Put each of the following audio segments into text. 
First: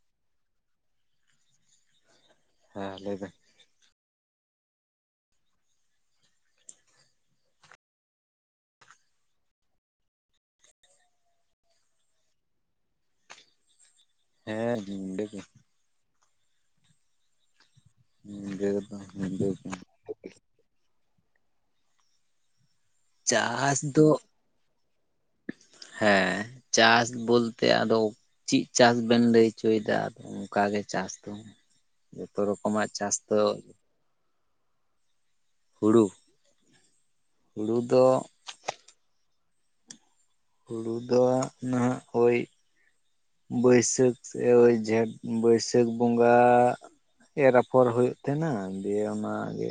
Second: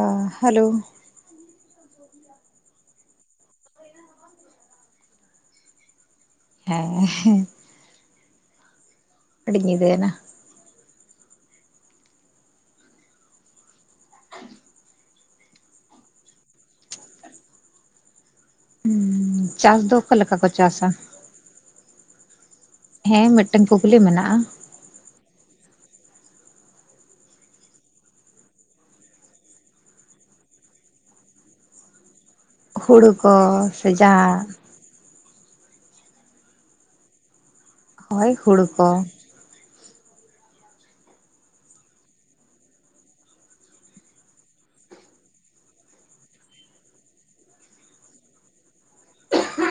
ᱚ ᱦᱮᱞᱳᱣ, [unintelligible] ᱦᱮᱸ ᱞᱟᱹᱭᱵᱮᱱ᱾ ᱦᱮᱸᱻ ᱟᱹᱰᱤ ᱧᱤᱫᱟ. ᱭᱱᱟ, ᱦᱮᱸ ᱦᱮᱸ [unintelligible] [unintelligible] ᱦᱩᱸ ᱧᱤᱫᱟᱹ ᱜᱮ ᱪᱟᱥ ᱫᱚ ᱚᱠᱟ ᱞᱮᱠᱟ ᱠᱚ ᱪᱟᱥᱟ? ᱦᱮᱸ ᱢᱤᱫᱴᱟᱝ ᱪᱟᱥ ᱠᱩᱠᱞᱤ ᱫᱚ ᱢᱮᱱᱟᱜᱼᱟ᱾ ᱦᱮᱸ ᱪᱟᱥ ᱵᱚᱞᱛᱮ ᱟᱫᱚ ᱪᱮᱫ ᱪᱟᱥ ᱵᱮᱱ ᱞᱟᱹᱭ ᱩᱪᱚᱭᱮᱫᱟ ᱟᱫᱚ ᱚᱱᱠᱟᱜᱮ ᱪᱟᱥ ᱫᱚ ᱡᱚᱛᱚ ᱨᱚᱠᱚᱢ ᱦᱩᱲᱩ ᱠᱚ ᱥᱮ ᱡᱟ ᱦᱩᱲᱩ ᱦᱩᱲᱩ ᱫᱚ ᱦᱚᱭ ᱦᱩᱲᱩ ᱠᱚ, ᱦᱩᱲᱩ ᱫᱚ ᱱᱟᱦᱟᱜ ᱳᱭ ᱵᱟᱹᱭᱥᱟᱹᱠᱷ ᱥᱮ ᱳᱭ ᱡᱷᱮᱸᱴ ᱵᱟᱹᱭᱥᱟᱹᱠᱷ ᱵᱚᱸᱜᱟ ᱮᱨ ᱟᱯᱷᱚᱨ ᱦᱩᱭᱩᱜ ᱛᱟᱦᱮᱸᱱᱟ᱾ ᱫᱤᱭᱮ ᱚᱱᱟᱜ ᱜᱮ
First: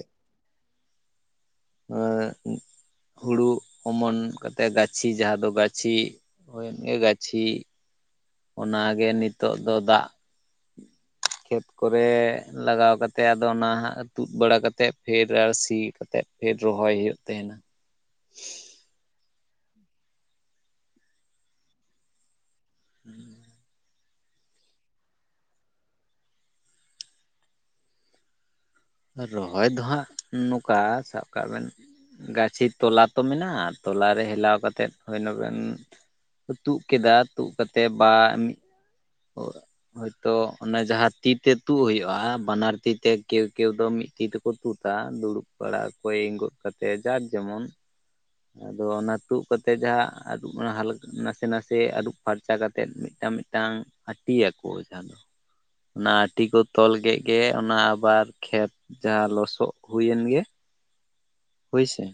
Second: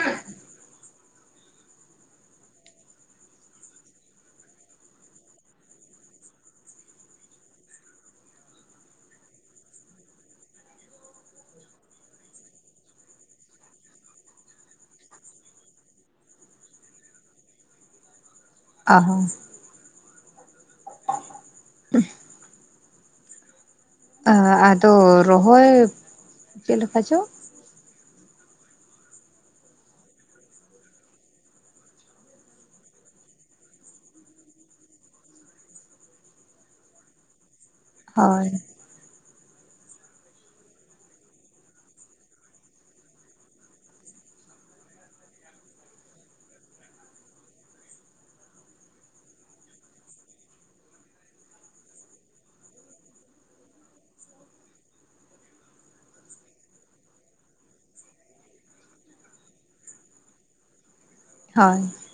[unintelligible] ᱦᱩᱲᱩ ᱚᱢᱚᱱ ᱠᱟᱛᱮᱜ ᱜᱟᱹᱪᱷᱤ ᱡᱟᱦᱟᱸ ᱫᱚ ᱜᱟᱹᱪᱷᱤ ᱦᱳᱭ ᱜᱮ ᱜᱟᱹᱪᱷᱤ ᱚᱱᱟᱜᱮ ᱱᱤᱛᱚᱜ ᱫᱚ ᱫᱟᱜ ᱠᱷᱮᱛ ᱠᱚᱨᱮ ᱞᱟᱜᱟᱣ ᱠᱟᱛᱮᱫ ᱟᱫᱚ ᱚᱱᱟ ᱦᱟᱸᱜ ᱛᱩᱫ ᱵᱟᱲᱟ ᱠᱟᱛᱮᱫ ᱯᱷᱮᱨ ᱟᱨᱦᱚ ᱥᱤ ᱠᱟᱛᱮᱫ ᱯᱷᱮᱨ ᱨᱚᱦᱚᱭ ᱦᱩᱭᱩᱜ ᱛᱟᱦᱮᱸᱱᱟ᱾ ᱟᱨᱦᱚᱸ [unintelligible] [unintelligible] ᱟᱨ ᱟᱫᱚ ᱨᱚᱦᱚᱭ ᱪᱮᱫ ᱞᱮᱠᱟ ᱪᱚ? ᱨᱚᱦᱚᱭ ᱫᱚ ᱦᱟᱸᱜ ᱱᱚᱝᱠᱟ ᱥᱟᱵ ᱠᱟᱜ ᱵᱮᱱ ᱜᱟᱹᱪᱷᱤ ᱛᱚᱞᱟ ᱛᱚ ᱢᱮᱱᱟᱜᱼᱟ ᱛᱚᱞᱟᱨᱮ ᱦᱮᱞᱟᱣ ᱠᱟᱛᱮᱜ ᱦᱳᱭ ᱚᱱᱜᱟᱱ ᱛᱩᱫ ᱠᱮᱫᱟ ᱛᱩᱫ ᱠᱟᱛᱮᱫ ᱵᱟ ᱦᱳᱭ ᱢᱤᱫ ᱦᱚᱭᱛᱚ ᱚᱱᱮ ᱡᱟᱦᱟᱸ ᱛᱤᱛᱮ ᱛᱩᱫ ᱦᱩᱭᱩᱜᱼᱟ ᱵᱟᱱᱟᱨ ᱛᱤᱛᱮ ᱠᱮ ᱠᱮᱣ ᱫᱚ ᱢᱤᱫ ᱛᱤ ᱛᱮᱠᱚ ᱛᱩᱫᱟ ᱫᱩᱲᱩᱵ ᱵᱟᱲᱟ ᱚᱠᱚᱭ ᱮᱸᱜᱚᱫ ᱠᱟᱛᱮᱫ ᱡᱟᱨ ᱡᱮᱢᱚᱱ ᱟ ᱟᱫᱚ ᱚᱱᱟ ᱛᱩᱫ ᱠᱟᱛᱮ ᱡᱟᱦᱟ ᱟᱹᱨᱩᱵ ᱚᱱᱟ ᱦᱟᱞᱠᱟ ᱱᱟᱥᱮ ᱱᱟᱥᱮ ᱟᱹᱨᱩᱵ ᱯᱷᱟᱨᱪᱟ ᱠᱟᱛᱮᱫ ᱢᱤᱫᱴᱟᱝ ᱢᱤᱫᱴᱟᱝ ᱟᱹᱴᱤᱭᱟᱠᱚ ᱡᱟᱦᱟᱸ ᱫᱚ ᱚᱱᱟ ᱟᱹᱴᱤ ᱠᱚ ᱛᱚᱞ ᱠᱮᱫ ᱜᱮ ᱚᱱᱟ ᱟᱵᱟᱨ ᱠᱷᱮᱛ ᱡᱟᱦᱟᱸ ᱞᱚᱥᱚᱜ ᱦᱩᱭᱮᱱ ᱜᱮ ᱦᱳᱭ ᱦᱳᱭᱥᱮ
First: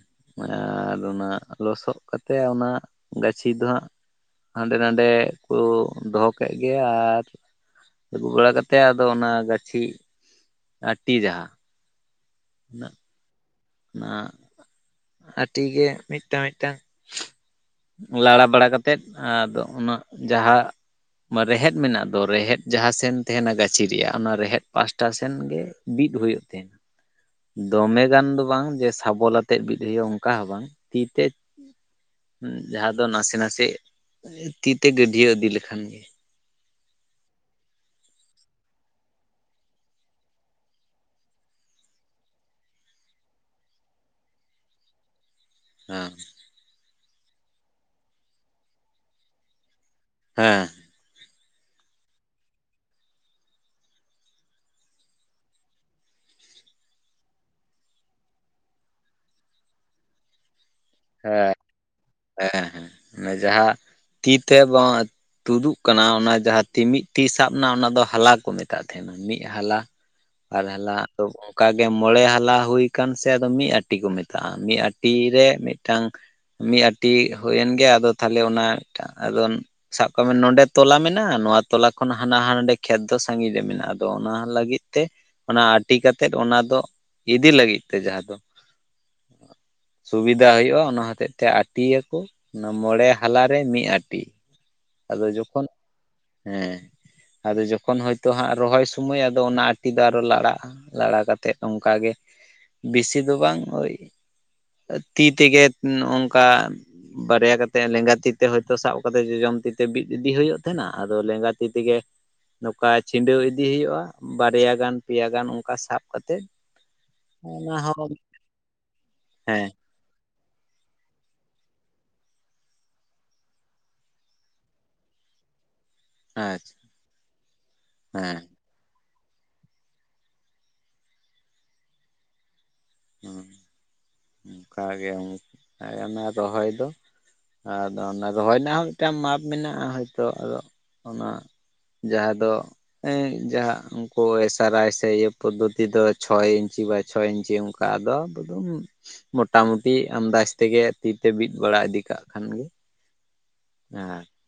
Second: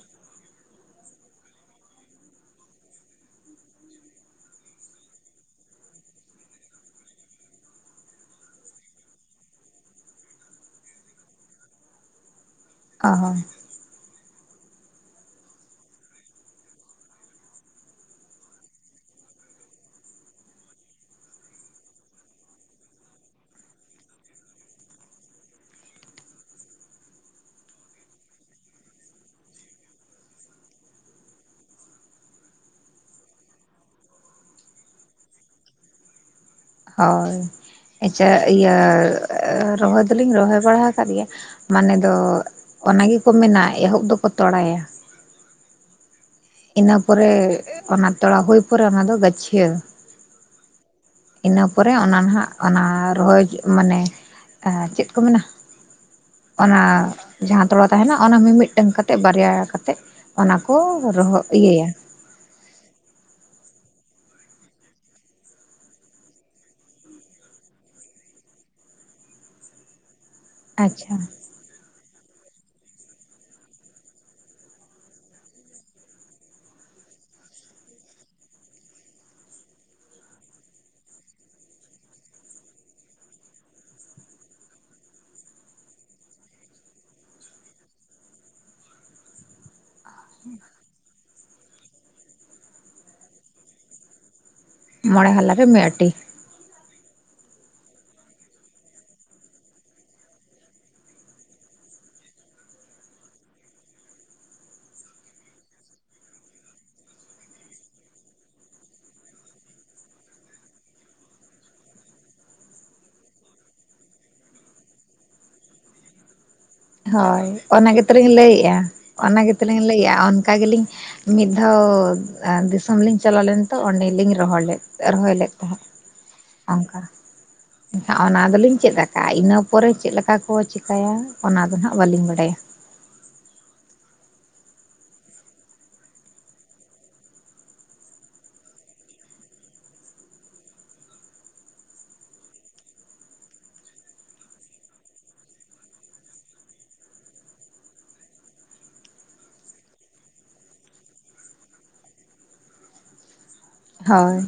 ᱟᱨ ᱚᱱᱟ ᱞᱚᱥᱚᱫ ᱠᱟᱛᱮᱜ ᱚᱱᱟ ᱜᱟᱹᱪᱷᱤ ᱫᱚ ᱦᱟᱸᱜ ᱦᱟᱸᱰᱮ ᱱᱟᱰᱮ ᱠᱚ ᱫᱚᱦᱚ ᱠᱮᱫ ᱜᱮ ᱟᱨ ᱟᱹᱜᱩ ᱵᱟᱲᱟ ᱠᱟᱛᱮᱫ ᱟᱫᱚ ᱚᱱᱟ ᱜᱟᱹᱪᱷᱤ ᱛᱤ ᱡᱟᱦᱟᱸ ᱚᱱᱟ [unintelligible] ᱚᱸ ᱦᱚᱸ [unintelligible] ᱱᱟ ᱟᱹᱴᱤ ᱜᱮ ᱢᱤᱫᱴᱟᱝ ᱢᱤᱫᱴᱟᱝ ᱞᱟᱲᱟ ᱵᱟᱲᱟ ᱠᱟᱛᱮᱫ ᱟᱫᱚ ᱩᱱᱟᱹᱜ ᱡᱟᱦᱟᱸ ᱨᱮᱦᱮᱫ ᱢᱮᱱᱟᱜ ᱫᱚ ᱨᱮᱦᱮᱫ ᱡᱟᱦᱟᱸ ᱥᱮᱱ ᱛᱟᱦᱮᱱᱟ ᱜᱟᱹᱪᱷᱤ ᱨᱮᱭᱟᱜ ᱚᱱᱟ ᱨᱮᱦᱮᱫ ᱯᱟᱥᱴᱟ ᱥᱮᱱ ᱜᱮ ᱵᱤᱫ ᱦᱩᱭᱩᱜ ᱫᱚᱢᱮ ᱜᱟᱱ ᱫᱚ ᱵᱟᱝ ᱡᱮ ᱥᱟᱵᱚᱞ ᱟᱛᱮᱫ ᱵᱤᱫ ᱫᱤᱭᱮ ᱚᱱᱠᱟ ᱦᱚᱸ ᱵᱟᱝ ᱛᱤ ᱛᱮ ᱦᱩᱸ ᱡᱟᱦᱟᱸ ᱫᱚ ᱱᱟᱥᱮ ᱱᱟᱥᱮ ᱛᱤᱛᱮ ᱜᱟᱹᱰᱭᱟᱹ ᱤᱫᱤ ᱞᱮᱠᱷᱟᱱ ᱜᱮ ᱦᱳᱭ ᱟᱪᱪᱷᱟ ᱤᱭᱟᱹ ᱨᱚᱦᱚᱭ ᱫᱚᱞᱤᱧ ᱨᱚᱦᱚᱭ ᱵᱟᱲᱟ ᱟᱠᱟᱫ ᱜᱮᱭᱟ ᱢᱟᱱᱮ ᱫᱚ ᱚᱱᱟ ᱜᱮᱠᱚ ᱢᱮᱱᱟ ᱮᱦᱚᱵ ᱫᱚᱠᱚ ᱛᱚᱲᱟᱭᱟ᱾ ᱦᱮᱸ᱾ ᱤᱱᱟᱹ ᱯᱚᱨᱮ ᱚᱱᱟ ᱛᱚᱲᱟ ᱦᱩᱭ ᱯᱚᱨᱮ ᱚᱱᱟ ᱫᱚ ᱜᱟᱹᱪᱷᱭᱟᱹ ᱦᱮᱸ ᱤᱱᱟᱹ ᱯᱚᱨᱮ ᱚᱱᱟ ᱱᱟᱦᱟᱜ ᱚᱱᱟ ᱨᱚᱦᱚᱭ ᱢᱟᱱᱮ ᱪᱮᱫ ᱠᱚ ᱢᱮᱱᱟ ᱚᱱᱟ ᱡᱟᱦᱟᱸ ᱛᱚᱲᱟ ᱛᱟᱦᱮᱱᱟ ᱚᱱᱟ ᱢᱤᱫ-ᱢᱤᱫᱴᱟᱝ ᱠᱟᱛᱮᱫ ᱵᱟᱨᱭᱟ ᱠᱟᱛᱮᱫ ᱚᱱᱟᱠᱚ ᱨᱚᱦᱚᱜ ᱦᱮᱸ ᱤᱭᱟᱹᱭᱟ ᱦᱮᱸ ᱦᱮᱸ ᱢᱟᱱᱮ ᱡᱟᱦᱟᱸ ᱛᱤ ᱛᱮ ᱵᱟᱝ ᱛᱩᱫᱩᱜ ᱠᱟᱱᱟ ᱚᱱᱟ ᱡᱟᱦᱟᱸ ᱛᱤ ᱢᱤᱫ ᱴᱤᱡ ᱥᱟᱵ ᱮᱱᱟ ᱚᱱᱟ ᱫᱚ ᱦᱟᱞᱟ ᱠᱚ ᱢᱮᱛᱟᱜ ᱛᱟᱦᱮᱸᱫ ᱢᱤᱫ ᱦᱟᱞᱟ ᱵᱟᱨ ᱦᱟᱞᱟ ᱟᱪᱪᱷᱟ ᱚᱱᱠᱟᱜᱮ ᱢᱚᱬᱮ ᱦᱟᱞᱟ ᱦᱩᱭ ᱟᱠ ᱥᱮ ᱟᱫᱚ ᱢᱤᱫ ᱟᱴᱤ ᱠᱚ ᱢᱮᱛᱟᱜᱼᱟ, ᱢᱤᱫ ᱟᱴᱤ ᱨᱮ ᱢᱤᱫᱴᱟᱝ ᱢᱤᱫ ᱟᱸᱴᱤ ᱦᱩᱭᱮᱱ ᱜᱮ ᱟᱫᱚ ᱛᱟᱦᱚᱞᱮ ᱚᱱᱟ ᱢᱤᱫᱴᱟᱝ ᱟᱫᱚ ᱥᱟᱵ ᱠᱟᱜ ᱢᱮ ᱱᱚᱸᱰᱮ ᱛᱚᱞᱟ ᱢᱮᱱᱟᱜᱼᱟ ᱱᱚᱣᱟ ᱛᱚᱞᱟ ᱠᱷᱚᱱ ᱦᱟᱱᱟ ᱦᱟᱸᱱ-ᱦᱟᱸᱰᱮ ᱠᱷᱮᱛ ᱫᱚ ᱥᱟᱺᱜᱤᱧ ᱨᱮ ᱢᱮᱱᱟᱜᱼᱟ ᱟᱫᱚ ᱚᱱᱟ ᱞᱟᱹᱜᱤᱫ ᱛᱮ ᱚᱱᱟ ᱟᱴᱤ ᱠᱟᱛᱮᱫ ᱚᱱᱟ ᱫᱚ ᱤᱫᱤ ᱞᱟᱹᱜᱤᱫ ᱛᱮ ᱡᱟᱦᱟᱸ ᱫᱚ ᱥᱩᱵᱤᱫᱟ ᱦᱩᱭᱩᱜᱼᱟ ᱚᱱᱟ ᱦᱚᱛᱮᱡ ᱛᱮ ᱟᱴᱤᱭᱟᱠᱚ ᱚᱱᱟ ᱢᱚᱬᱮ ᱦᱟᱞᱟᱨᱮ ᱢᱤᱫ ᱟᱴᱤ ᱟᱫᱚ ᱢᱚᱬᱮ ᱦᱟᱞᱟᱨᱮ ᱡᱚᱠᱷᱚᱱ ᱢᱤᱫ ᱟᱹᱴᱤ ᱦᱮᱸ ᱟᱫᱚ ᱡᱚᱠᱷᱚᱱ ᱦᱚᱳᱭᱛᱳ ᱦᱟᱸᱜ ᱨᱚᱦᱚᱭ ᱥᱩᱢᱚᱭ ᱟᱫᱚ ᱚᱱᱟ ᱟᱴᱤ ᱫᱚ ᱟᱨᱦᱚ ᱞᱟᱲᱟᱜᱼᱟ ᱞᱟᱲᱟ ᱠᱟᱛᱮᱫ ᱚᱱᱠᱟᱜ ᱜᱮ ᱵᱮᱥᱤ ᱫᱚ ᱵᱟᱝ ᱳᱭ ᱛᱤ ᱛᱮᱜᱮ ᱱᱚᱝᱠᱟ ᱵᱟᱨᱭᱟ ᱠᱟᱛᱮᱫ ᱞᱮᱸᱜᱟ ᱛᱤ ᱛᱮ ᱦᱳᱭᱛᱳ ᱥᱟᱵ ᱠᱟᱛᱮ ᱡᱚᱡᱚᱢ ᱛᱤ ᱛᱮ ᱵᱤᱫ ᱤᱫᱤ ᱦᱩᱭᱩᱜ ᱛᱟᱦᱮᱱᱟ ᱟᱫᱚ ᱞᱮᱸᱜᱟ ᱛᱤ ᱛᱮᱜᱮ ᱱᱚᱝᱠᱟ ᱪᱷᱤᱸᱰᱟᱹᱣ ᱤᱫᱤ ᱦᱩᱭᱩᱜᱼᱟ ᱵᱟᱨᱭᱟ ᱜᱟᱱ ᱯᱮᱭᱟ ᱜᱟᱱ ᱚᱱᱠᱟ ᱥᱟᱵ ᱠᱟᱛᱮᱜ ᱦᱳᱭ ᱚᱱᱟ ᱜᱮᱛᱞᱤᱧ ᱞᱟᱹᱭᱮᱫᱼᱟ ᱚᱱᱟ ᱦᱮᱸ ᱜᱮᱛᱞᱤᱧ ᱞᱟᱹᱭᱮᱫᱼᱟ ᱚᱱᱠᱟ ᱜᱮᱞᱤᱧ ᱢᱤᱫ ᱫᱷᱟᱣ ᱫᱤᱥᱚᱢ ᱞᱤᱧ ᱪᱟᱞᱟᱣ ᱞᱮᱱ ᱛᱚ ᱚᱸᱰᱮᱞᱤᱧ ᱨᱚᱦᱚᱲ ᱞᱮᱫ ᱨᱚᱦᱚᱭ ᱞᱮᱫ ᱛᱟᱦᱮᱸᱫ ᱟᱪᱪᱷᱟ ᱚᱱᱠᱟ ᱮᱱᱠᱷᱟᱱ ᱦᱮᱸ ᱚᱱᱟ ᱫᱚᱞᱤᱧ ᱪᱮᱫ ᱠᱟ ᱤᱱᱟᱹ ᱯᱚᱨᱮ ᱪᱮᱫ ᱞᱮᱠᱟ ᱠᱚ ᱪᱤᱠᱟᱹᱟ ᱚᱱᱟᱫᱚ ᱦᱟᱸᱜ ᱵᱟᱹᱞᱤᱧ ᱵᱟᱰᱟᱭᱟ ᱦᱩᱸ ᱚᱱᱠᱟᱜᱮ ᱠᱟ ᱚᱱᱟ ᱨᱚᱦᱚᱭ ᱫᱚ ᱟᱫᱚ ᱚᱱᱟ ᱨᱚᱦᱚᱭ ᱨᱮᱱᱟᱜ ᱦᱚᱸ ᱢᱤᱫᱴᱟᱝ ᱢᱟᱯ ᱢᱮᱱᱟᱜᱼᱟ ᱦᱚᱭᱛᱳ ᱟᱫᱚ ᱚᱱᱟ ᱡᱟᱦᱟᱸ ᱫᱚ ᱡᱟᱦᱟᱸ ᱩᱱᱠᱩ ᱮᱥ ᱟᱨ ᱟᱭ ᱥᱮ ᱤᱭᱟᱹ ᱯᱚᱫᱽᱫᱷᱚᱛᱤ ᱫᱚ ᱪᱷᱚᱭ ᱤᱧᱪᱤ ᱵᱟᱭ ᱪᱷᱚ ᱤᱧᱪᱤ ᱚᱱᱠᱟ ᱟᱫᱚ ᱟᱵᱩᱫᱩᱢ ᱢᱚᱴᱟᱢᱩᱴᱤ ᱟᱢᱫᱟᱡᱽ ᱛᱮᱜᱮ ᱛᱤᱛᱮ ᱵᱤᱫ ᱵᱟᱲᱟ ᱤᱫᱤ ᱠᱟᱜ ᱠᱷᱟᱱᱜᱮ ᱦᱳᱭ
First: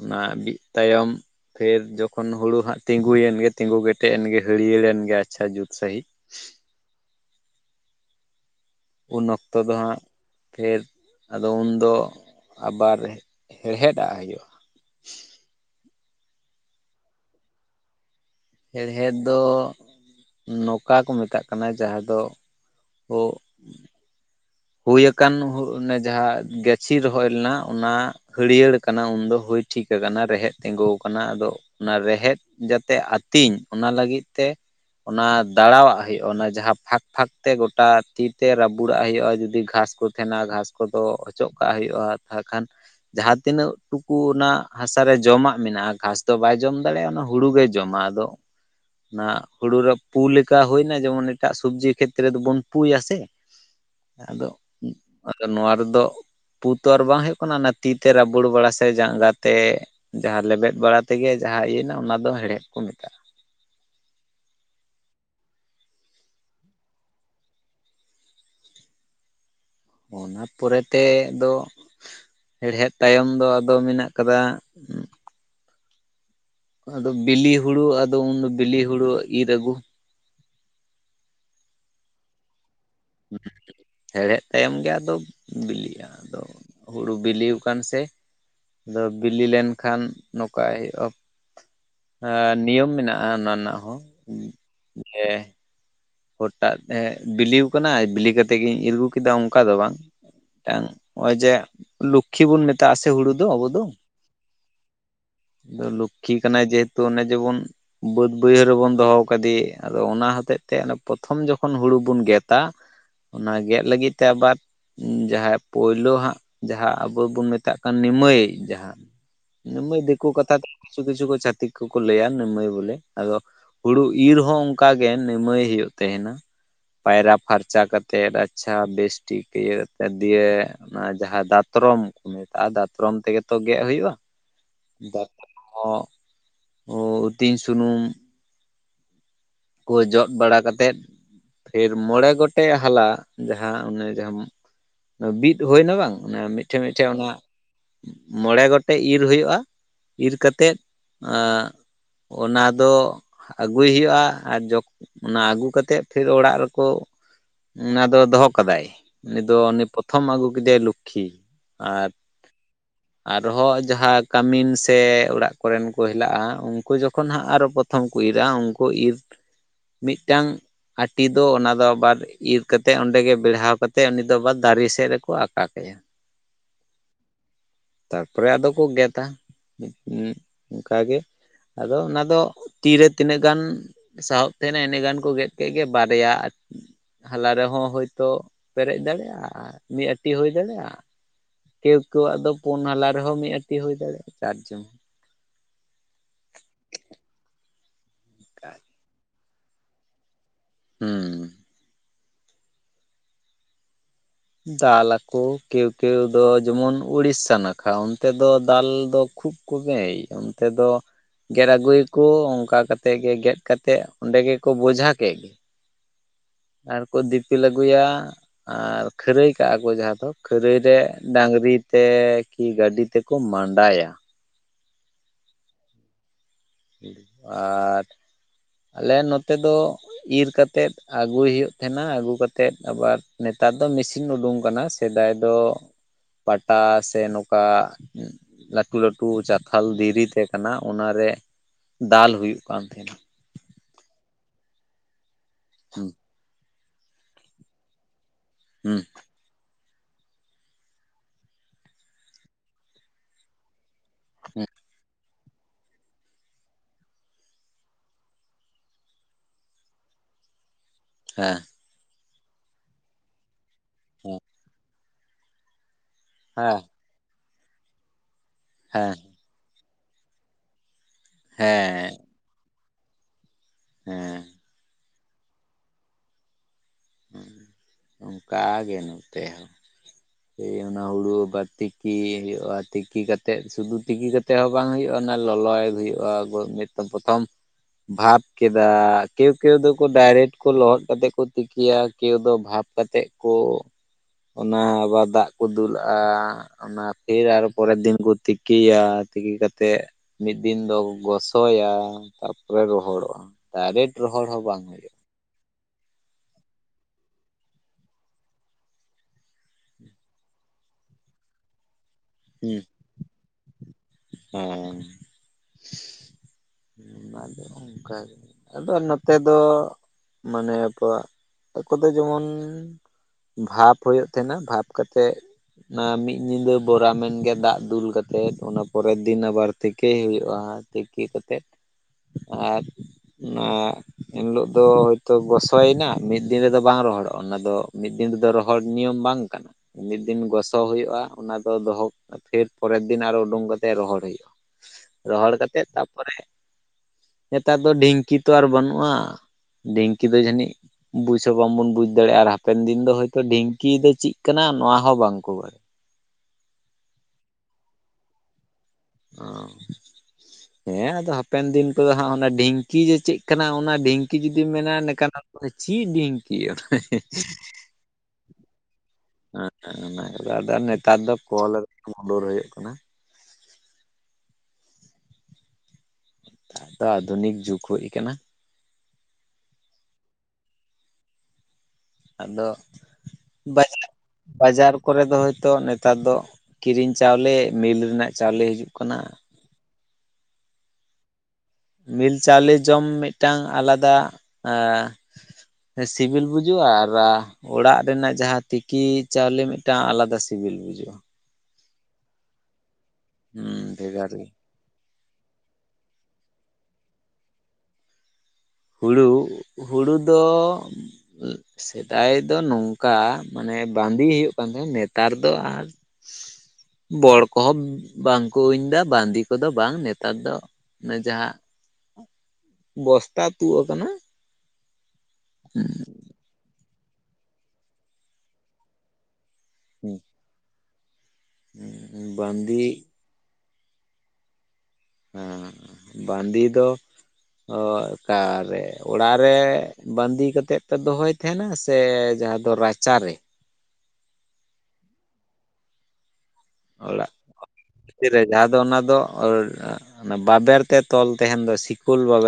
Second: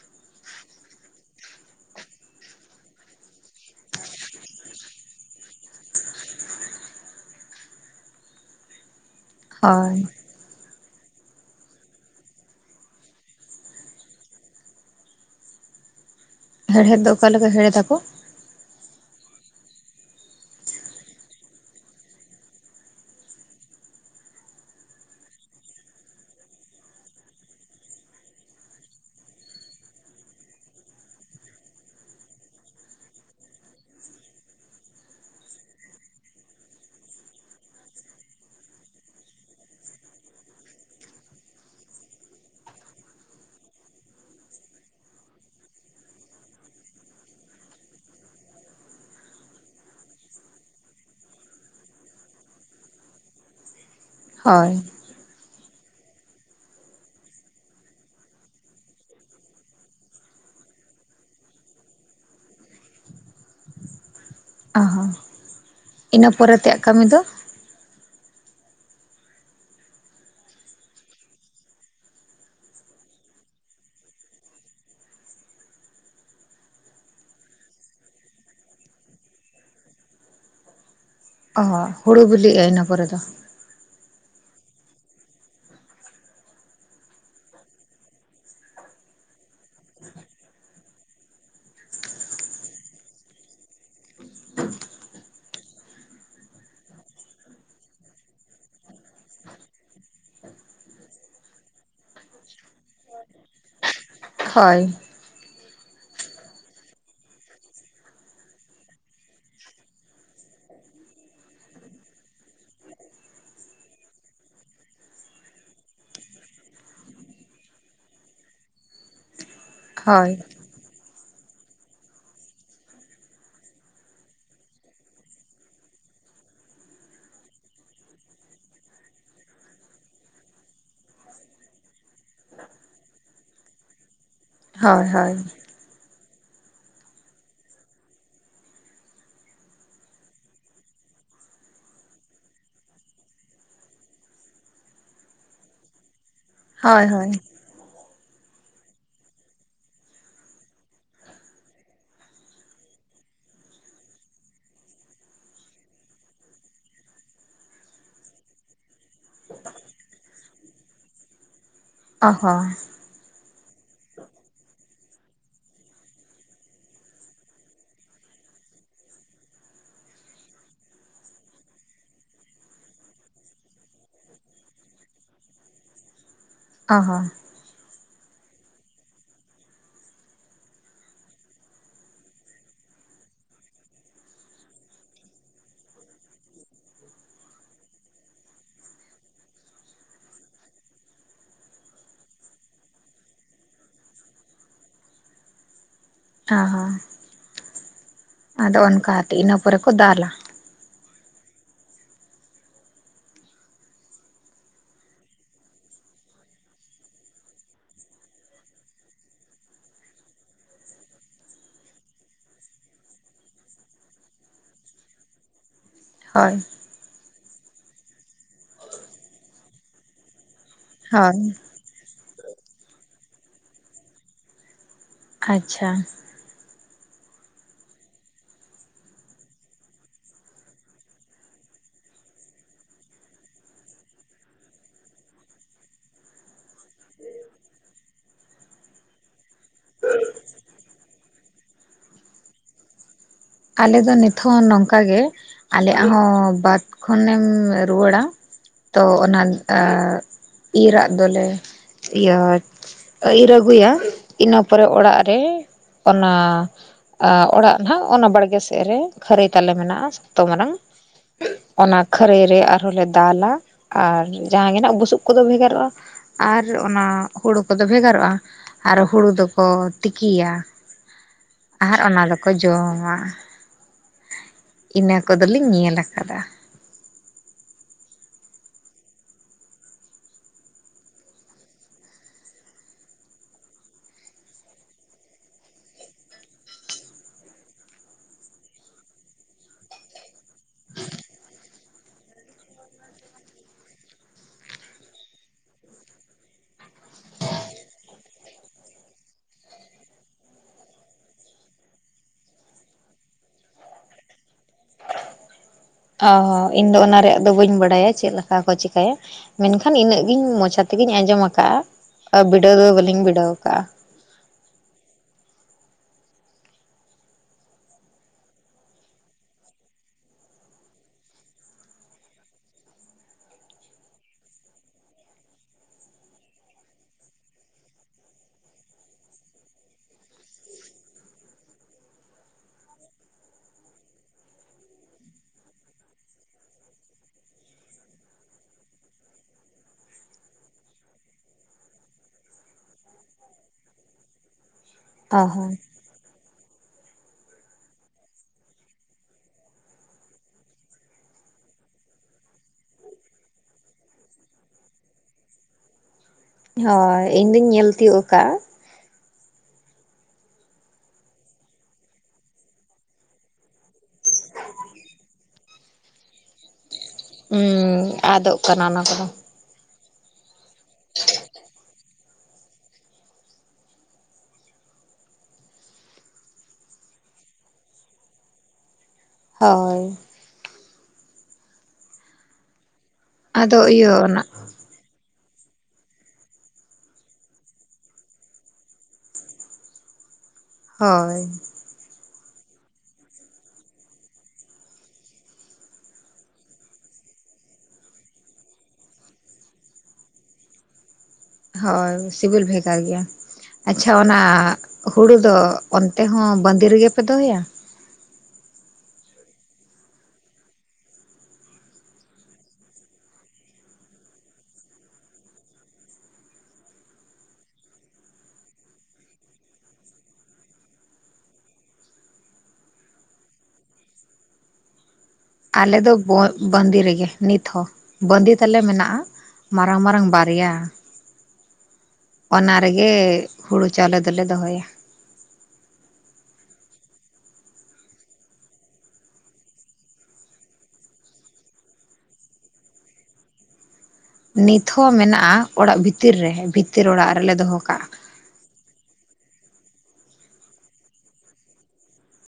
ᱚᱱᱟ ᱵᱤᱫ ᱛᱟᱭᱚᱢ ᱯᱷᱮᱨ ᱡᱚᱠᱷᱚᱱ ᱦᱳᱲᱩ ᱦᱟᱸᱜ ᱛᱸᱜᱩᱭᱮᱱᱜ ᱜᱮ ᱛᱤᱸᱜᱩ ᱠᱮᱴᱮᱡ ᱮᱱᱜᱮ ᱦᱟᱹᱲᱭᱟᱹᱲᱜᱮ ᱟᱪᱪᱷᱟ ᱡᱩᱛ ᱥᱟᱺᱦᱤᱡ ᱩᱱ ᱚᱠᱛᱚ ᱫᱚ ᱦᱳᱭ ᱦᱟᱸᱜ ᱯᱷᱮᱨ ᱟᱫᱚ ᱩᱱ ᱫᱚ ᱟᱵᱟᱨ ᱦᱮᱲᱦᱮᱫᱟᱜ ᱦᱩᱭᱩᱜᱼᱟ ᱦᱮᱲᱦᱮᱫ ᱫᱚ ᱚᱠᱟ ᱞᱮᱠᱟ ᱦᱮᱲᱮᱫᱟᱠᱚ ᱦᱮᱲᱦᱮᱫ ᱫᱚ ᱱᱚᱠᱟ ᱠᱚ ᱢᱮᱛᱟᱜ ᱠᱟᱱᱟ ᱡᱟᱦᱟᱸ ᱫᱚ ᱦᱩᱭ ᱟᱠᱟᱱ ᱟᱱᱮ ᱡᱟᱦᱟᱸ ᱜᱟᱹᱪᱷᱤ ᱨᱚᱦᱚᱭ ᱞᱮᱱᱟ ᱚᱱᱟ ᱦᱟᱹᱨᱭᱟᱹᱲ ᱠᱟᱱᱟ ᱩᱱᱫᱚ ᱦᱩᱭ ᱴᱷᱤᱠ ᱠᱟᱱᱟ ᱨᱮᱦᱮᱫ ᱛᱤᱸᱜᱩ ᱠᱟᱱᱟ ᱟᱫᱚ ᱚᱱᱟ ᱨᱮᱦᱮᱫ ᱡᱟᱛᱮ ᱟᱹᱛᱤᱧ ᱚᱱᱟ ᱞᱟᱹᱜᱤᱫ ᱛᱮ ᱚᱱᱟ ᱫᱟᱲᱟᱣᱟᱜ ᱦᱩᱭᱩᱜᱼᱟ ᱚᱱᱟ ᱡᱟᱦᱟᱸ ᱯᱷᱟᱸᱠ-ᱯᱷᱟᱸᱠ ᱛᱮ ᱜᱚᱴᱟ ᱛᱤ ᱛᱮ ᱨᱟᱹᱵᱩᱲᱟᱜ ᱦᱩᱭᱩᱜᱼᱟ ᱡᱩ ᱩ ᱜᱷᱟᱸᱥ ᱠᱚ ᱛᱟᱦᱮᱱᱟ ᱜᱷᱟᱸᱥ ᱠᱚᱫᱚ ᱚᱪᱚᱜ ᱠᱟᱜ ᱦᱩᱭᱩᱜᱼᱟ, ᱛᱟᱦᱚᱞᱮ ᱠᱷᱟᱱ ᱡᱟᱦᱟᱸ ᱛᱤᱱᱟᱹᱜ ᱩᱠᱩ ᱚᱱᱟ ᱦᱟᱥᱟ ᱨᱮ ᱡᱚᱢᱟᱜ ᱢᱮᱱᱟᱜᱼᱟ, ᱜᱷᱟᱥ ᱫᱚ ᱵᱟᱭ ᱡᱚᱢ ᱫᱟᱲᱮᱭᱟᱜᱼᱟ ᱚᱱᱟ ᱦᱩᱲᱩ ᱜᱮ ᱡᱚᱢᱟ ᱾ ᱫᱚ ᱚᱱᱟ ᱦᱩᱲᱩ ᱨᱮ ᱯᱩ ᱞᱮᱠᱟ ᱦᱩᱭᱱᱟ ᱡᱮᱢᱚᱱ ᱮᱴᱟᱜ ᱥᱚᱵᱽᱡᱤ ᱠᱷᱮᱛᱨᱮ ᱨᱮ ᱫᱚᱵᱚᱱ ᱯᱩᱭᱟ ᱥᱮ ᱾ ᱟᱫᱚ ᱦᱳᱭ ᱩᱸ ᱟᱫᱚ ᱱᱚᱣᱟ ᱨᱮᱫᱚ ᱯᱩ ᱛᱚ ᱟᱨ ᱵᱟᱝ ᱦᱩᱭᱩᱜ ᱠᱟᱱᱟ ᱚᱱᱟ ᱛᱤ ᱛᱮ ᱨᱟᱹᱵᱩᱚᱲ ᱵᱟᱲᱟ ᱥᱮ ᱡᱟᱸᱜᱟ ᱛᱮ ᱡᱟᱦᱟᱸ ᱞᱮᱵᱮᱫ ᱵᱟᱲᱟ ᱛᱮᱜᱮ ᱡᱟᱦᱟᱸ ᱤᱭᱟᱹᱭᱱᱟ ᱚᱱᱟ ᱫᱚ ᱦᱮᱲᱦᱮᱫ ᱠᱚ ᱢᱮᱛᱟᱜᱼᱟ ᱚ ᱦᱚᱸ ᱤᱱᱟᱹ ᱯᱚᱨᱮ ᱛᱮᱭᱟᱜ ᱠᱟᱹᱢᱤ ᱫᱚ ᱚᱱᱟ ᱯᱚᱨᱮ ᱛᱮ ᱫᱚ ᱦᱮᱲᱦᱮᱫ ᱛᱟᱭᱚᱢ ᱫᱚ ᱟᱫᱚ ᱢᱮᱱᱟᱜ ᱟᱠᱟᱫᱟ, ᱟᱫᱚ ᱵᱤᱞᱤ ᱦᱩᱲᱩ ᱟᱫᱚ ᱩᱱᱚᱫᱚ ᱵᱤᱞᱤ ᱦᱩᱲᱩ ᱨᱟᱹᱜᱩ ᱚ ᱦᱩᱲᱩ ᱵᱤᱞᱤᱜᱼᱟ ᱤᱱᱟᱹ ᱯᱚᱨᱮ ᱫᱚ ᱦᱮᱲᱦᱮᱫ ᱛᱟᱭᱚᱢ ᱜᱮ ᱟᱫᱚ ᱵᱤᱞᱤᱜᱼᱟ ᱟᱫᱚ ᱦᱩᱲᱩ ᱵᱤᱞᱤᱣ ᱠᱟᱱ ᱥᱮ ᱟᱫᱚ ᱵᱤᱞᱤ ᱞᱮᱱ ᱠᱷᱟᱱ ᱱᱚᱠᱟᱭ ᱦᱩᱭᱩᱜᱼᱟ ᱾ ᱦᱮᱸ ᱱᱤᱭᱚᱢ ᱢᱮᱱᱟᱜᱼᱟ ᱚᱱᱟ ᱨᱮᱱᱟᱜ ᱦᱚᱸ [inaudible] ᱦᱚᱴᱟᱛ ᱮᱸ ᱵᱤᱞᱤᱣ ᱠᱟᱱᱟ ᱵᱤᱞᱤ ᱠᱟᱛᱮᱜ ᱜᱤᱧ ᱤᱨ ᱟᱜᱩ ᱠᱮᱫᱟ ᱚᱱᱠᱟ ᱫᱚ ᱵᱟᱝ ᱾ ᱮᱸ ᱱᱚᱜᱼᱚᱭ ᱡᱮ ᱞᱚᱠᱠᱷᱤ ᱵᱚᱱ ᱢᱮᱛᱟᱜᱼᱟ ᱥᱮ ᱦᱩᱲᱩ ᱫᱚ ᱟᱵᱚ ᱫᱚ ᱾ ᱠᱷᱟᱸᱭ ᱟᱫᱚ ᱞᱚᱠᱠᱷᱤ ᱠᱟᱱᱟᱭ ᱡᱮᱦᱮᱛᱩ ᱚᱱᱮ ᱡᱮᱵᱚᱱ ᱵᱟᱹᱫ-ᱵᱟᱹᱭᱦᱟᱹᱲ ᱨᱮᱵᱚᱱ ᱫᱚᱦᱚ ᱟᱠᱟᱫᱤ ᱟᱫᱚ ᱚᱱᱟ ᱦᱚᱛᱮᱡ ᱛᱮ ᱚᱱᱟ ᱯᱨᱚᱛᱷᱚᱢ ᱡᱚᱠᱷᱚᱱ ᱦᱩᱲᱩ ᱵᱚᱱ ᱜᱮᱛᱟ, ᱚᱱᱟ ᱜᱮᱜ ᱞᱟᱹᱜᱤᱫ ᱛᱮ ᱟᱵᱟᱨ ᱩᱢ ᱡᱟᱦᱟᱸ ᱯᱳᱭᱞᱳ ᱦᱟᱸᱜ ᱡᱟᱦᱟᱸ ᱟᱵᱚ ᱵᱚᱱ ᱢᱮᱛᱟᱜ ᱠᱟᱱ ᱱᱤᱢᱟᱹᱭ ᱡᱟᱦᱟᱸ ᱾ ᱱᱤᱢᱟᱹ ᱫᱤᱠᱩ ᱦᱳᱭ ᱠᱟᱛᱷᱟ ᱠᱤᱪᱷᱩ ᱠᱤᱪᱷᱩ ᱠᱚ ᱪᱷᱟᱛᱤᱠ ᱠᱚ ᱞᱟᱹᱭᱟ ᱱᱤᱢᱟᱹᱭ ᱵᱚᱞᱮ, ᱟᱫᱚ ᱦᱩᱲᱩ ᱤᱨ ᱦᱚᱸ ᱚᱝᱠᱟ ᱜᱮ ᱱᱤᱢᱟᱹᱭ ᱦᱩᱭᱩᱜ ᱛᱟᱦᱮᱱᱟ ᱾ ᱯᱟᱭᱨᱟ ᱯᱷᱟᱨᱪᱟ ᱠᱟᱛᱮᱫ ᱟᱪᱪᱷᱟ ᱵᱮᱥ ᱴᱷᱤᱠ ᱤᱭᱟᱹ ᱛᱮ ᱫᱤᱭᱮ ᱚᱱᱟ ᱡᱟᱦᱟᱸ ᱫᱟᱛᱨᱚᱢ ᱠᱚ ᱢᱮᱛᱟᱜᱼᱟ ᱫᱟᱛᱨᱚᱢ ᱛᱮᱜᱮ ᱛᱚ ᱜᱮᱫ ᱦᱩᱭᱩᱜᱼᱟ ᱦᱳᱭ ᱾ ᱦᱳᱭ ᱫᱟᱛᱨᱚᱢ ᱦᱚᱸ ᱱᱤᱭᱟᱹ ᱤᱛᱤᱧ ᱥᱩᱱᱩᱢ ᱾ ᱠᱚ ᱡᱚᱫ ᱵᱟᱲᱟ ᱠᱟᱛᱮᱫ ᱯᱷᱤᱨ ᱢᱚᱬᱮ ᱜᱚᱴᱮᱡ ᱦᱟᱞᱟ ᱡᱟᱦᱟᱸ ᱚᱱᱮ ᱡᱟᱦᱟᱸ ᱵᱤᱫ ᱦᱩᱭᱮᱱᱟ ᱵᱟᱝ ᱚᱱᱟ ᱢᱤᱫᱴᱷᱮᱡ ᱦᱳᱭ ᱢᱤᱫᱴᱷᱮᱡ ᱚᱱᱟ ᱦᱳᱭ ᱾ ᱢᱚᱬᱮ ᱜᱚᱴᱮᱡ ᱤᱨ ᱦᱩᱭᱩᱜᱼᱟ, ᱤᱨ ᱠᱟᱛᱮᱜ ᱟᱸᱻ ᱚᱱᱟ ᱫᱚ ᱟᱹᱜᱩᱭ ᱦᱩᱭᱩᱜᱼᱟ ᱾ ᱟᱨ ᱡᱚᱠ-ᱚᱱᱟ ᱟᱹᱜᱩ ᱠᱟᱛᱮᱫ, ᱯᱷᱤᱨ ᱚᱲᱟᱜ ᱨᱮᱠᱚ ᱚᱱᱟ ᱫᱚ ᱫᱚᱦᱚ ᱠᱟᱫᱟᱭ ᱩᱱᱤ ᱫᱚ ᱩᱱᱤ ᱯᱨᱚᱛᱷᱚᱢ ᱟᱹᱜᱩ ᱠᱮᱫᱮᱟᱭ ᱞᱩᱠᱠᱷᱤ ᱟᱨ ᱟᱸᱦ ᱦᱚᱣᱟ ᱟᱨᱦᱚᱸ ᱟᱡᱽ ᱡᱟᱦᱟᱸ ᱠᱟᱹᱢᱤᱱ ᱥᱮ ᱚᱲᱟᱜ ᱠᱚᱨᱮᱱ ᱠᱚ ᱦᱮᱞᱟᱜᱼᱟ, ᱩᱱᱠᱩ ᱡᱚᱠᱷᱚᱱ ᱦᱟᱸᱜ ᱟᱨᱚ ᱯᱚ ᱛᱷᱚᱢ ᱠᱚ ᱤᱨᱟ ᱩᱱᱠᱩ ᱤᱨ ᱢᱤᱫᱴᱟᱝ ᱟᱴᱤ ᱫᱚ ᱚᱱᱟ ᱫᱚ ᱵᱟᱫ ᱤᱨ ᱠᱟᱛᱮ ᱚᱸᱰᱮ ᱜᱮ ᱵᱮᱲᱦᱟᱣ ᱠᱟᱛᱮ ᱩᱱᱤ ᱫᱚ ᱵᱟ ᱫᱟᱨᱮ ᱥᱮᱫ ᱨᱮᱠᱚ ᱟᱠᱟ ᱠᱟᱭᱟ ᱾ ᱚ ᱦᱚᱸ ᱾ ᱛᱟᱨᱯᱚᱨᱮ ᱟᱫᱚ ᱠᱚ ᱜᱮᱛᱟ ᱾ ᱚᱱᱠᱟ ᱜᱮ ᱟᱫᱚ ᱚᱱᱟ ᱫᱚ ᱛᱤᱨᱮ ᱛᱤᱱᱟᱹᱜ ᱜᱟᱱ ᱥᱟᱦᱚᱵ ᱛᱮ ᱤᱱᱟᱹ ᱜᱟᱱ ᱠᱚ ᱜᱮᱫ ᱠᱮᱜ ᱜᱮ ᱵᱟᱨᱭᱟ ᱦᱟᱞᱟ ᱨᱮᱦᱚᱸ ᱦᱳᱭᱛᱚ ᱯᱮᱨᱮᱡ ᱫᱟᱲᱮᱜᱼᱟ ᱢᱤᱫ ᱟᱹᱴᱤ ᱦᱩᱭ ᱫᱟᱲᱮᱼᱟ ᱾ ᱠᱮᱣ-ᱠᱮᱣᱟᱜ ᱫᱚ ᱯᱩᱱ ᱦᱟᱞᱟ ᱨᱮᱦᱚᱸ ᱢᱤᱫ ᱟᱹᱴᱤ ᱦᱩᱭ ᱫᱟᱲᱮᱼᱟ ᱡᱟᱨ ᱡᱮᱢᱚᱱ ᱾ ᱟᱸ-ᱦᱟᱸ ᱾ ᱟᱫᱚ ᱚᱱᱠᱟ ᱛᱮ ᱤᱱᱟᱹ ᱯᱚᱨᱮ ᱠᱚ ᱫᱟᱞᱟ ᱾ ᱦᱩᱸᱻ ᱾ ᱫᱟᱞ ᱟᱠᱚ ᱠᱮᱣ ᱠᱮᱣ ᱫᱚ ᱡᱮᱢᱚᱱ ᱩᱲᱤᱥᱥᱟ ᱱᱟᱠᱷᱟ ᱚᱱᱛᱮ ᱫᱚ ᱫᱟᱞ ᱫᱚ ᱠᱷᱩᱵ ᱠᱚᱜᱮᱭ ᱚᱱᱛᱮ ᱫᱚ ᱜᱮᱫ ᱟᱹᱜᱩᱭᱟᱠᱚ ᱚᱱᱠᱟ ᱠᱟᱛᱮᱫ ᱜᱮ ᱜᱮᱫ ᱠᱟᱛᱮᱜ ᱚᱸᱰᱮ ᱜᱮᱠᱚ ᱵᱚᱡᱷᱟ ᱠᱮᱫ ᱜᱮ ᱦᱳᱭ ᱟᱨ ᱠᱚ ᱫᱤᱯᱤᱞ ᱟᱹᱜᱩᱭᱟ ᱟᱨ ᱠᱷᱟᱹᱨᱟᱹᱭ ᱠᱟᱜᱼᱟ ᱠᱚ ᱡᱟᱦᱟᱸ ᱫᱚ ᱠᱷᱟᱹᱨᱟᱹᱭ ᱥᱮ ᱦᱳᱭ ᱰᱟᱝᱨᱤ ᱛᱮ ᱠᱤ ᱜᱟᱹᱰᱤ ᱛᱮᱠᱚ ᱢᱟᱰᱟᱭᱟ ᱟᱪᱪᱷᱟ ᱟᱨ ᱟᱞᱮ ᱱᱚᱛᱮ ᱫᱚ ᱤᱨ ᱠᱟᱛᱮᱜ ᱟᱹᱜᱩᱭ ᱦᱩᱭᱩᱜ ᱛᱟᱦᱮᱸᱱᱟ ᱟᱹᱜᱩ ᱠᱟᱛᱮᱫ ᱟᱵᱟᱨ ᱱᱮᱛᱟᱨ ᱫᱚ ᱢᱮᱥᱤᱱ ᱩᱰᱩᱝ ᱟᱠᱟᱱᱟ ᱥᱮᱫᱟᱭ ᱫᱚ ᱯᱟᱴᱟ ᱥᱮ ᱱᱚᱠᱟ ᱾ ᱞᱟᱹᱴᱩ ᱞᱟᱹᱴᱩ ᱪᱟᱛᱷᱟᱞ ᱫᱷᱤᱨᱤ ᱛᱮ ᱠᱟᱱᱟ ᱚᱱᱟ ᱨᱮ ᱫᱟᱞ ᱦᱩᱭᱩᱜ ᱠᱟᱱ ᱛᱟᱦᱮᱱᱟ ᱾ ᱟᱞᱮ ᱫᱚ ᱱᱤᱛ ᱦᱚᱸ ᱱᱚᱝᱠᱟ ᱜᱮ ᱦᱩᱸ ᱟᱞᱮᱼᱟᱜ ᱦᱚᱸ ᱵᱟᱛ ᱠᱷᱚᱱᱮᱝ ᱨᱩᱣᱟᱹᱲᱟ ᱦᱩᱸ ᱛᱚ ᱚᱱᱟ ᱮᱸ ᱤᱨᱟᱜ ᱫᱚᱞᱮ ᱤᱭᱟᱹ ᱟᱹ-ᱤᱨ ᱟᱹᱜᱩᱭᱟ ᱾ ᱤᱱᱟᱹ ᱦᱮᱸ ᱯᱚᱨᱮ ᱚᱲᱟᱜ ᱨᱮ ᱚᱱᱟ ᱟ ᱚᱲᱟᱜ ᱱᱟᱦᱟᱜ ᱚᱱᱟ ᱵᱟᱲ ᱜᱮ ᱥᱮᱜ ᱨᱮ ᱠᱷᱟᱹᱨᱟᱹᱭ ᱛᱟᱞᱮ ᱢᱮᱱᱟᱜᱼᱟ ᱥᱚᱠᱛᱚ ᱢᱟᱨᱟᱝ ᱾ ᱦᱮᱸ ᱾ ᱚᱱᱟ ᱠᱷᱟᱹᱨᱟᱹᱭ ᱨᱮ ᱟᱨᱦᱚᱸ ᱞᱮ ᱫᱟᱞᱟ ᱟᱨ ᱡᱟᱦᱟᱸ ᱜᱮ ᱦᱟᱸᱜ ᱵᱩᱥᱩᱵ ᱠᱚᱫᱚ ᱵᱷᱮᱜᱟᱨᱚᱜᱼᱟ ᱟᱨ ᱚᱱᱟ ᱦᱩᱲᱩ ᱠᱚᱫᱚ ᱵᱷᱮᱜᱟᱨᱚᱜᱼᱟ ᱟᱨ ᱦᱮᱸ ᱦᱩᱲᱩ ᱫᱚᱠᱚ ᱛᱤᱠᱤᱭᱟ ᱟᱨ ᱦᱮᱸ ᱚᱱᱟ ᱫᱚᱠᱚ ᱡᱚᱢᱟ᱾ ᱦᱮᱸ ᱤᱱᱟᱹ ᱠᱚᱫᱚᱞᱤᱧ ᱧᱮᱞ ᱟᱠᱟᱫᱟ ᱚᱱᱠᱟ ᱜᱮ ᱱᱚᱛᱮ ᱦᱚᱸ ᱚᱱᱟ ᱦᱩᱲᱩ ᱵᱟ ᱛᱤᱠᱤ ᱦᱩᱭᱩᱜᱼᱟ ᱛᱤᱠᱤ ᱠᱟᱛᱮ ᱥᱩᱫᱷᱩ ᱛᱤᱠᱤ ᱠᱟᱛᱮ ᱦᱚᱸ ᱵᱟᱝ ᱦᱩᱭᱩᱜᱼᱟ ᱚᱱᱟ ᱞᱚᱞᱚᱭ ᱦᱩᱭᱩᱜᱼᱟ ᱢᱤᱫ ᱯᱨᱚᱛᱷᱚᱢ ᱵᱷᱟᱵ ᱠᱮᱫᱟ ᱠᱮᱣ ᱠᱮᱣ ᱫᱚᱠᱚ ᱰᱟᱭᱨᱮᱠᱴ ᱠᱚ ᱞᱚᱦᱚᱫ ᱠᱟᱛᱮ ᱠᱚ ᱛᱮᱠᱮᱭᱟ ᱠᱮᱣ ᱫᱚ ᱵᱷᱟᱵᱽ ᱠᱟ ᱠᱟᱛᱮᱫ ᱠᱚ ᱚᱱᱟ ᱟᱵᱟᱨ ᱫᱟᱜ ᱠᱚ ᱫᱩᱞᱟᱜᱼᱟ ᱚᱱᱟ ᱯᱷᱤᱨ ᱟᱨᱚ ᱯᱚᱨᱮᱨ ᱫᱤᱱ ᱠᱚ ᱛᱤᱠᱤᱭᱟ ᱛᱤᱠᱤ ᱠᱟᱛᱮᱜ ᱢᱤᱫ ᱫᱤᱱ ᱫᱚ ᱜᱚᱥᱚᱭᱟ ᱛᱟᱨ ᱯᱚᱨᱮ ᱨᱚᱦᱚᱲᱚᱜᱼᱟ ᱫᱟᱭᱨᱮᱴ ᱨᱚᱦᱚᱲ ᱦᱚᱸ ᱵᱟᱝ ᱚ ᱦᱚᱸ ᱤᱧ ᱫᱚ ᱚᱱᱟ ᱨᱮᱭᱟᱜ ᱫᱚ ᱵᱟᱹᱧ ᱵᱟᱲᱟᱭᱟ ᱪᱮᱫ ᱞᱮᱠᱟ ᱠᱚ ᱪᱤᱠᱟᱹᱭᱟ ᱢᱮᱱᱠᱷᱟᱱ ᱤᱱᱟᱹᱜ ᱜᱤᱧ ᱢᱚᱪᱟ ᱛᱮᱜᱤᱧ ᱟᱸᱡᱚᱢ ᱟᱠᱟᱜᱼᱟ ᱟᱨ ᱵᱤᱰᱟᱹᱣ ᱦᱩᱸ ᱫᱚ ᱵᱟᱹᱞᱤᱧ ᱵᱤᱰᱟᱹᱣ ᱟᱠᱟᱜᱼᱟ ᱦᱮᱸ ᱚᱱᱟᱫᱚ [unintelligible] ᱚᱱᱠᱟ ᱜᱮ ᱟᱫᱚ ᱱᱚᱛᱮ ᱫᱚ ᱢᱟᱱᱮ ᱟᱠᱚᱣᱟᱜ ᱟᱠᱚ ᱫᱚ ᱡᱮᱢᱚᱱ ᱵᱷᱟᱵᱽ ᱦᱳᱭᱳᱜ ᱛᱟᱦᱮᱱᱟ ᱵᱷᱟᱵ ᱠᱟᱛᱮᱫ ᱚᱱᱟ ᱢᱤᱫ ᱧᱤᱫᱟᱹ ᱵᱚᱨᱟ ᱢᱮᱱᱜᱮ ᱫᱟᱜ ᱫᱩᱞ ᱠᱟᱛᱮᱜ ᱚᱱᱟ ᱯᱚᱨᱮᱨ ᱫᱤᱱ ᱟᱵᱟᱨ ᱛᱮᱠᱮᱹᱭ ᱦᱩᱭᱩᱜᱼᱟ ᱛᱤᱠᱤ ᱠᱟ ᱠᱟᱛᱮᱫ ᱟᱨ [unintelligible] ᱮᱱᱦᱤᱞᱳᱜ ᱫᱚ ᱦᱳᱭᱛᱚ ᱜᱚᱥᱚᱭᱮᱱᱟ ᱢᱤᱫ ᱫᱤᱱ ᱨᱮᱫᱚ ᱵᱟᱝ ᱨᱚᱦᱚᱲᱚᱜ ᱚᱱᱟ ᱫᱚ ᱢᱤᱫ ᱫᱤᱱ ᱨᱮᱫᱚ ᱨᱚᱦᱚᱲ ᱦᱚᱲ ᱱᱤᱭᱚᱢ ᱵᱟᱝ ᱠᱟᱱᱟ ᱢᱤᱫ ᱫᱤᱱ ᱜᱚᱥᱚ ᱦᱩᱭᱩᱜᱼᱟ ᱚᱱᱟ ᱫᱚ ᱫᱚᱦᱚ ᱯᱷᱤᱨ ᱯᱚᱨᱮᱨ ᱫᱤᱱ ᱟᱨᱚ ᱩᱰᱩᱝ ᱛᱮ ᱨᱚᱦᱚᱲ ᱦᱩᱭᱩᱜᱼᱟ ᱚ ᱨᱚᱦᱚᱲ ᱦᱚᱸ ᱠᱟᱛᱮ ᱛᱟᱨᱯᱚᱨᱮ ᱱᱮᱛᱟᱨ ᱫᱚ ᱰᱷᱤᱝᱠᱤ ᱛᱚ ᱟᱨ ᱵᱟᱹᱱᱩᱜᱼᱟ ᱰᱷᱤᱝᱠᱤ ᱫᱚ ᱡᱟᱹᱱᱤᱡ ᱵᱩᱡ ᱦᱚᱸ ᱵᱟᱝᱵᱚᱱ ᱵᱩᱡ ᱫᱟᱲᱮᱭᱟᱜᱼᱟ ᱟᱨ ᱦᱟᱯᱮᱱ ᱫᱤᱱ ᱫᱚ ᱦᱚᱭᱛᱚ ᱰᱷᱤᱝᱠᱤ ᱫᱚ ᱪᱮᱫ ᱠᱟᱱᱟ ᱱᱚᱣᱟ ᱦᱚᱸ ᱵᱟᱝᱠᱚ ᱵᱟᱲᱟ ᱦᱳᱭ ᱤᱧ ᱫᱩᱧ ᱧᱮᱞ ᱛᱤᱭᱳᱜ ᱟᱠᱟᱼᱟ [inaudible] ᱦᱮᱸ ᱟᱫᱚ ᱦᱟᱯᱮᱱ ᱫᱤᱱ ᱠᱚᱫᱚ ᱦᱟᱸᱜ ᱚᱱᱟ ᱰᱷᱤᱝᱠᱤ ᱡᱮ ᱪᱮᱫ ᱠᱟᱱᱟ ᱚᱱᱟ ᱰᱷᱤᱝᱠᱤ ᱡᱩᱫᱤᱢ ᱢᱮᱱᱟ ᱱᱮᱠᱟᱱ ᱦᱚᱲ ᱮ ᱪᱮᱫ ᱰᱷᱤᱝᱠᱤ? ᱦᱩᱸ ᱟᱫᱚᱜ ᱠᱟᱱᱟ ᱚᱱᱟ ᱠᱚᱫᱚ ᱚᱱᱟ ᱱᱮᱛᱟᱨ ᱫᱚ ᱠᱚᱞ ᱢᱩᱰᱩᱨ ᱦᱩᱭᱩᱜ ᱠᱟᱱᱟ ᱫᱚ ᱟᱫᱷᱩᱱᱤᱠ ᱡᱩᱜᱽ ᱦᱩᱭ ᱟᱠᱟᱱᱟ᱾ ᱦᱳᱭ ᱟᱫᱚ ᱟᱫᱚ ᱵᱟᱡᱟᱨ ᱤᱭᱟᱹ ᱚᱱᱟ ᱵᱟᱡᱟᱨ ᱠᱚᱨᱮ ᱫᱚ ᱦᱳᱭᱛᱳ ᱱᱮᱛᱟᱨ ᱫᱚ ᱠᱤᱨᱤᱧ ᱪᱟᱣᱞᱮ ᱢᱤᱞ ᱨᱮᱱᱟᱜ ᱪᱟᱣᱞᱮ ᱦᱤᱡᱩᱜ ᱠᱟᱱᱟ᱾ ᱦᱳᱭ ᱢᱤᱞ ᱪᱟᱣᱞᱮ ᱡᱚᱢ ᱢᱤᱫᱴᱟᱝ ᱟᱞᱟᱫᱟ ᱟᱻ ᱥᱤᱵᱤᱞ ᱵᱩᱡᱩᱜᱼᱟ ᱟᱨ ᱚᱲᱟᱜ ᱨᱮᱱᱟᱜ ᱡᱟᱦᱟᱸ ᱛᱤᱠᱤ ᱪᱟᱣᱞᱮ ᱢᱤᱫᱴᱟᱝ ᱟᱞᱟᱫᱟ ᱥᱤᱵᱤᱞ ᱵᱩᱡᱟᱹᱜᱼᱟ ᱦᱳᱭ ᱥᱤᱵᱤᱞ ᱵᱷᱮᱜᱟᱨ ᱜᱮᱭᱟ ᱦᱩᱸ ᱟᱪᱪᱷᱟ ᱵᱷᱮᱜᱟᱨ ᱚᱱᱟ ᱜᱮ ᱦᱩᱲᱩ ᱫᱚ ᱚᱱᱛᱮ ᱦᱚ ᱵᱟᱸᱫᱤ ᱨᱮᱜᱮᱯᱮ ᱫᱚᱦᱚᱭᱟ ᱦᱩᱲᱩ ᱦᱩᱲᱩ ᱫᱚ [inaudible] ᱥᱮᱫᱟᱭ ᱫᱚ ᱱᱚᱝᱠᱟ ᱢᱟᱱᱮ ᱵᱟᱸᱫᱤ ᱦᱩᱭᱩᱜ ᱠᱟᱱ ᱛᱟᱦᱮᱸᱱᱟ ᱱᱮᱛᱟᱨ ᱫᱚ ᱟᱨ ᱵᱚᱲ ᱠᱚᱦᱚᱸ ᱵᱟᱝᱠᱚ ᱩᱧᱫᱟ ᱵᱟᱸᱫᱤ ᱠᱚᱫᱚ ᱵᱟᱝ ᱱᱮᱛᱟᱨ ᱫᱚ ᱢᱟᱱᱮ ᱡᱟᱦᱟᱸ ᱵᱚᱥᱛᱟ ᱛᱩᱫ ᱟᱠᱟᱱᱟ ᱟᱞᱮ ᱫᱚ [unintelligible] ᱵᱟᱸᱫᱤ ᱨᱮᱜᱮ ᱱᱤᱛ ᱦᱚᱸ ᱵᱟᱺᱫᱤ ᱛᱟᱞᱮ ᱢᱮᱱᱟᱜᱼᱟ᱾ ᱢᱟᱨᱟᱝ ᱢᱟᱨᱟᱝ ᱵᱟᱨᱭᱟ ᱚᱱᱟ ᱵᱟᱸᱫᱤ ᱨᱮᱜᱮ ᱦᱩᱲᱩ ᱪᱟᱣᱞᱮ ᱫᱚᱞᱮ ᱫᱚᱦᱚᱭᱟ᱾ ᱦᱮᱸ ᱵᱟᱸᱫᱤ ᱫᱚ ᱚᱻ ᱚᱠᱟᱨᱮ ᱚᱲᱟᱜ ᱨᱮ ᱵᱟᱸᱫᱤ ᱠᱟᱛᱮᱜ ᱯᱮ ᱫᱚᱦᱚᱭ ᱛᱟᱦᱮᱱᱟ ᱥᱮ ᱡᱟᱦᱟᱸ ᱫᱚ ᱨᱟᱪᱟ ᱨᱮ ᱱᱤᱛᱦᱚᱸ ᱢᱮᱱᱟᱜᱼᱟ ᱚᱲᱟᱜ ᱵᱷᱤᱛᱤᱨ ᱨᱮ ᱵᱷᱤᱛᱤᱨ ᱚᱲᱟᱜ ᱨᱮᱞᱮ ᱫᱚᱦᱚ ᱠᱟᱜᱼᱟ᱾ ᱵᱷᱤᱛ ᱨᱮ ᱡᱟᱦᱟᱸ ᱫᱚ ᱚᱱᱟ ᱫᱚ ᱵᱟᱵᱮᱨ ᱛᱮ ᱛᱚᱞ ᱛᱟᱦᱮᱱ ᱫᱚ ᱥᱤᱠᱩᱞ ᱵᱟᱵᱮᱨ